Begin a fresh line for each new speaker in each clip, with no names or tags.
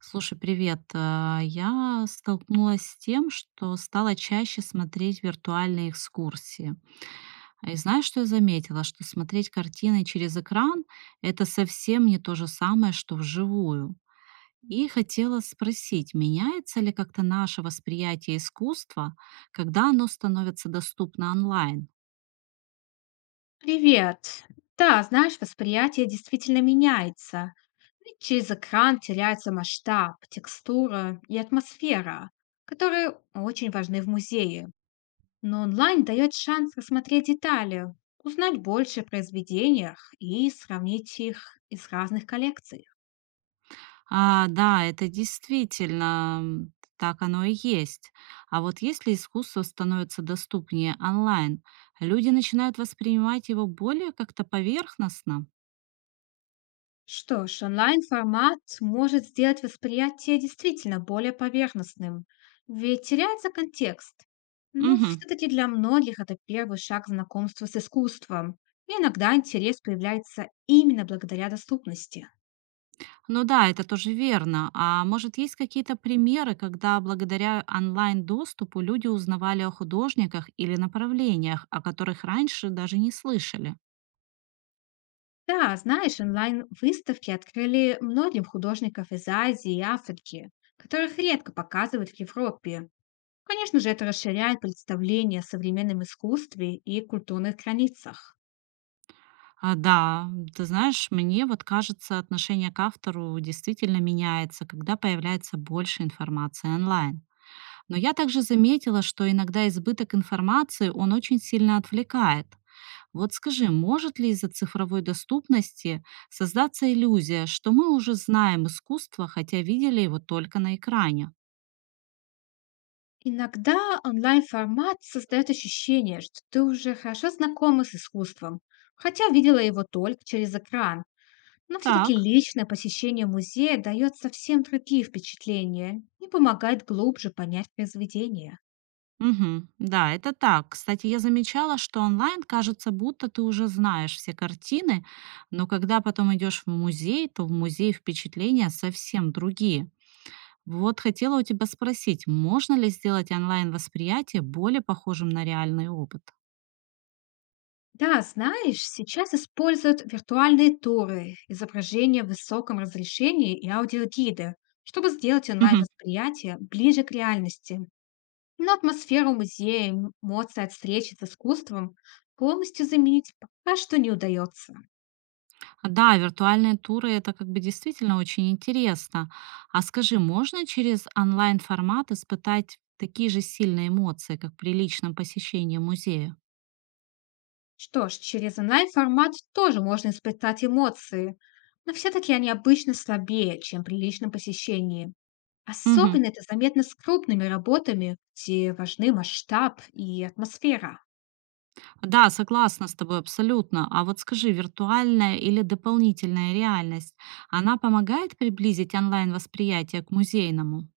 Слушай, привет. Я столкнулась с тем, что стала чаще смотреть виртуальные экскурсии. И знаешь, что я заметила? Что смотреть картины через экран — это совсем не то же самое, что вживую. И хотела спросить, меняется ли как-то наше восприятие искусства, когда оно становится доступно онлайн?
Привет. Да, знаешь, восприятие действительно меняется. Ведь через экран теряется масштаб, текстура и атмосфера, которые очень важны в музее. Но онлайн дает шанс рассмотреть детали, узнать больше о произведениях и сравнить их из разных коллекций.
А, да, это действительно, так оно и есть. А вот если искусство становится доступнее онлайн, люди начинают воспринимать его более как-то поверхностно.
Что ж, онлайн-формат может сделать восприятие действительно более поверхностным, ведь теряется контекст. Но
Мгм.
все-таки для многих это первый шаг знакомства с искусством. И иногда интерес появляется именно благодаря доступности.
Ну да, это тоже верно. А может, есть какие-то примеры, когда благодаря онлайн-доступу люди узнавали о художниках или направлениях, о которых раньше даже не слышали?
Да, знаешь, онлайн-выставки открыли многим художников из Азии и Африки, которых редко показывают в Европе. Конечно же, это расширяет представление о современном искусстве и культурных границах.
А, да, ты знаешь, мне вот кажется, отношение к автору действительно меняется, когда появляется больше информации онлайн. Но я также заметила, что иногда избыток информации, он очень сильно отвлекает. Вот скажи, может ли из-за цифровой доступности создаться иллюзия, что мы уже знаем искусство, хотя видели его только на экране?
Иногда онлайн-формат создает ощущение, что ты уже хорошо знакома с искусством, хотя видела его только через экран. Но все-таки
Так.
личное посещение музея дает совсем другие впечатления и помогает глубже понять произведение.
Мгм. Да, это так. Кстати, я замечала, что онлайн кажется, будто ты уже знаешь все картины, но когда потом идешь в музей, то в музее впечатления совсем другие. Вот хотела у тебя спросить, можно ли сделать онлайн-восприятие более похожим на реальный опыт?
Да, знаешь, сейчас используют виртуальные туры, изображения в высоком разрешении и аудиогиды, чтобы сделать
Мгм.
онлайн-восприятие ближе к реальности. Но атмосферу музея, эмоции от встречи с искусством полностью заменить пока что не удается.
Да, виртуальные туры это как бы действительно очень интересно. А скажи, можно через онлайн-формат испытать такие же сильные эмоции, как при личном посещении музея?
Что ж, через онлайн-формат тоже можно испытать эмоции, но все-таки они обычно слабее, чем при личном посещении.
Мгм.
Особенно это заметно с крупными работами, где важны масштаб и атмосфера.
Да, согласна с тобой абсолютно. А вот скажи, виртуальная или дополнительная реальность, она помогает приблизить онлайн-восприятие к музейному?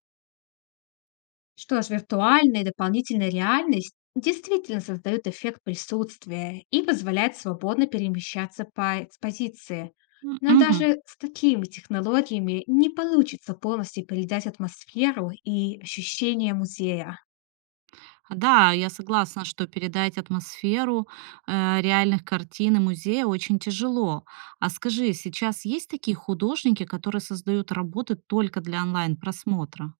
Что ж, виртуальная и дополнительная реальность действительно создают эффект присутствия и позволяет свободно перемещаться по экспозиции.
М,
Но
мгм.
даже с такими технологиями не получится полностью передать атмосферу и ощущение музея.
Да, я согласна, что передать атмосферу реальных картин и музея очень тяжело. А скажи, сейчас есть такие художники, которые создают работы только для онлайн-просмотра?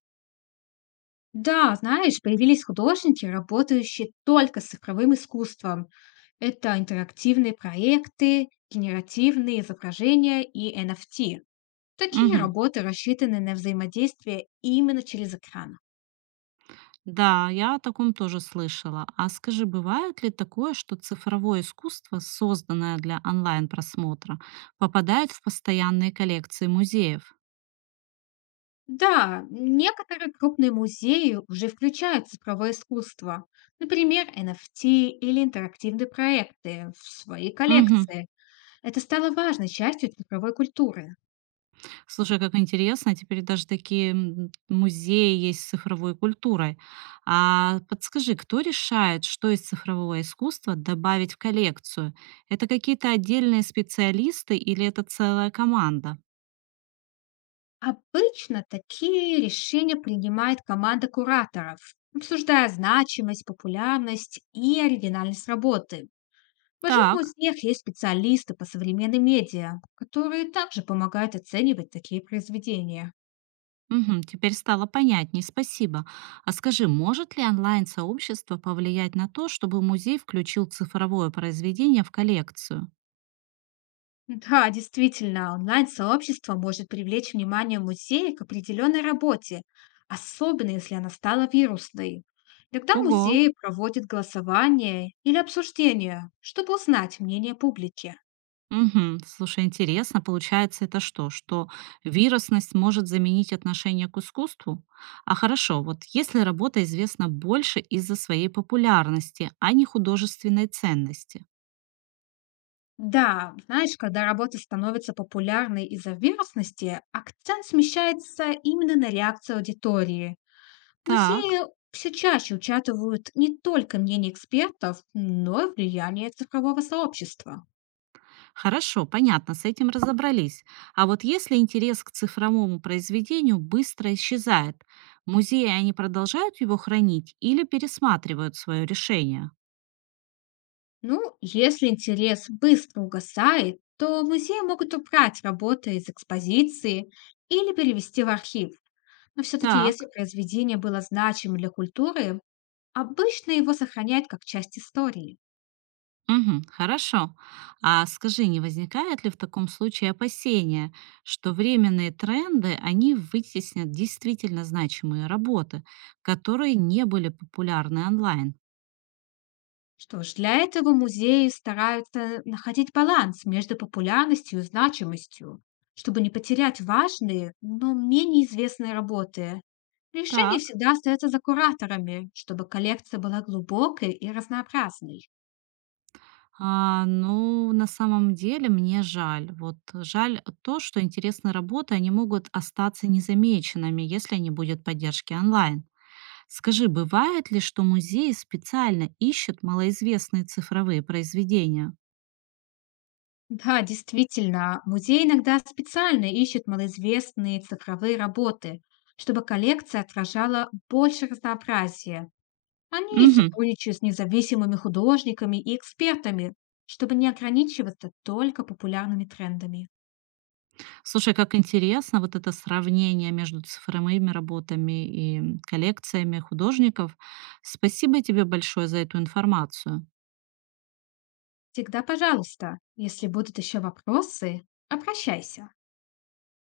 Да, знаешь, появились художники, работающие только с цифровым искусством. Это интерактивные проекты, генеративные изображения и NFT. Такие
Мгм.
работы рассчитаны на взаимодействие именно через экран.
Да, я о таком тоже слышала. А скажи, бывает ли такое, что цифровое искусство, созданное для онлайн-просмотра, попадает в постоянные коллекции музеев?
Да, некоторые крупные музеи уже включают цифровое искусство, например, NFT или интерактивные проекты в свои
Мгм.
коллекции. Это стало важной частью цифровой культуры.
Слушай, как интересно, теперь даже такие, музеи есть с цифровой культурой. А подскажи, кто решает, что из цифрового искусства добавить в коллекцию? Это какие-то отдельные специалисты или это целая команда?
Обычно такие решения принимает команда кураторов, обсуждая значимость, популярность и оригинальность работы. В больших
Так.
музеях есть специалисты по современной медиа, которые также помогают оценивать такие произведения.
Мгм. Теперь стало понятней, спасибо. А скажи, может ли онлайн-сообщество повлиять на то, чтобы музей включил цифровое произведение в коллекцию?
Да, действительно, онлайн-сообщество может привлечь внимание музея к определенной работе, особенно если она стала вирусной. Тогда
Ого!
музеи проводят голосование или обсуждение, чтобы узнать мнение публики.
Мгм. Слушай, интересно, получается это что? Что вирусность может заменить отношение к искусству? А хорошо, вот если работа известна больше из-за своей популярности, а не художественной ценности.
Да, знаешь, когда работа становится популярной из-за вирусности, акцент смещается именно на реакцию аудитории.
Так.
Музеи все чаще учитывают не только мнение экспертов, но и влияние цифрового сообщества.
Хорошо, понятно, с этим разобрались. А вот если интерес к цифровому произведению быстро исчезает, музеи они продолжают его хранить или пересматривают свое решение?
Ну, если интерес быстро угасает, то музеи могут убрать работы из экспозиции или перевести в архив. Но все-таки,
Так.
если произведение было значимым для культуры, обычно его сохраняют как часть истории.
Мгм, хорошо. А скажи, не возникает ли в таком случае опасения, что временные тренды, они вытеснят действительно значимые работы, которые не были популярны онлайн?
Что ж, для этого музеи стараются находить баланс между популярностью и значимостью, чтобы не потерять важные, но менее известные работы. Решение
Так.
всегда остается за кураторами, чтобы коллекция была глубокой и разнообразной.
А, ну, на самом деле мне жаль. Вот жаль то, что интересные работы, они могут остаться незамеченными, если не будет поддержки онлайн. Скажи, бывает ли, что музеи специально ищут малоизвестные цифровые произведения?
Да, действительно, музей иногда специально ищет малоизвестные цифровые работы, чтобы коллекция отражала больше разнообразия. Они
Мгм.
сотрудничают с независимыми художниками и экспертами, чтобы не ограничиваться только популярными трендами.
Слушай, как интересно вот это сравнение между цифровыми работами и коллекциями художников. Спасибо тебе большое за эту информацию.
Всегда пожалуйста, если будут еще вопросы, обращайся.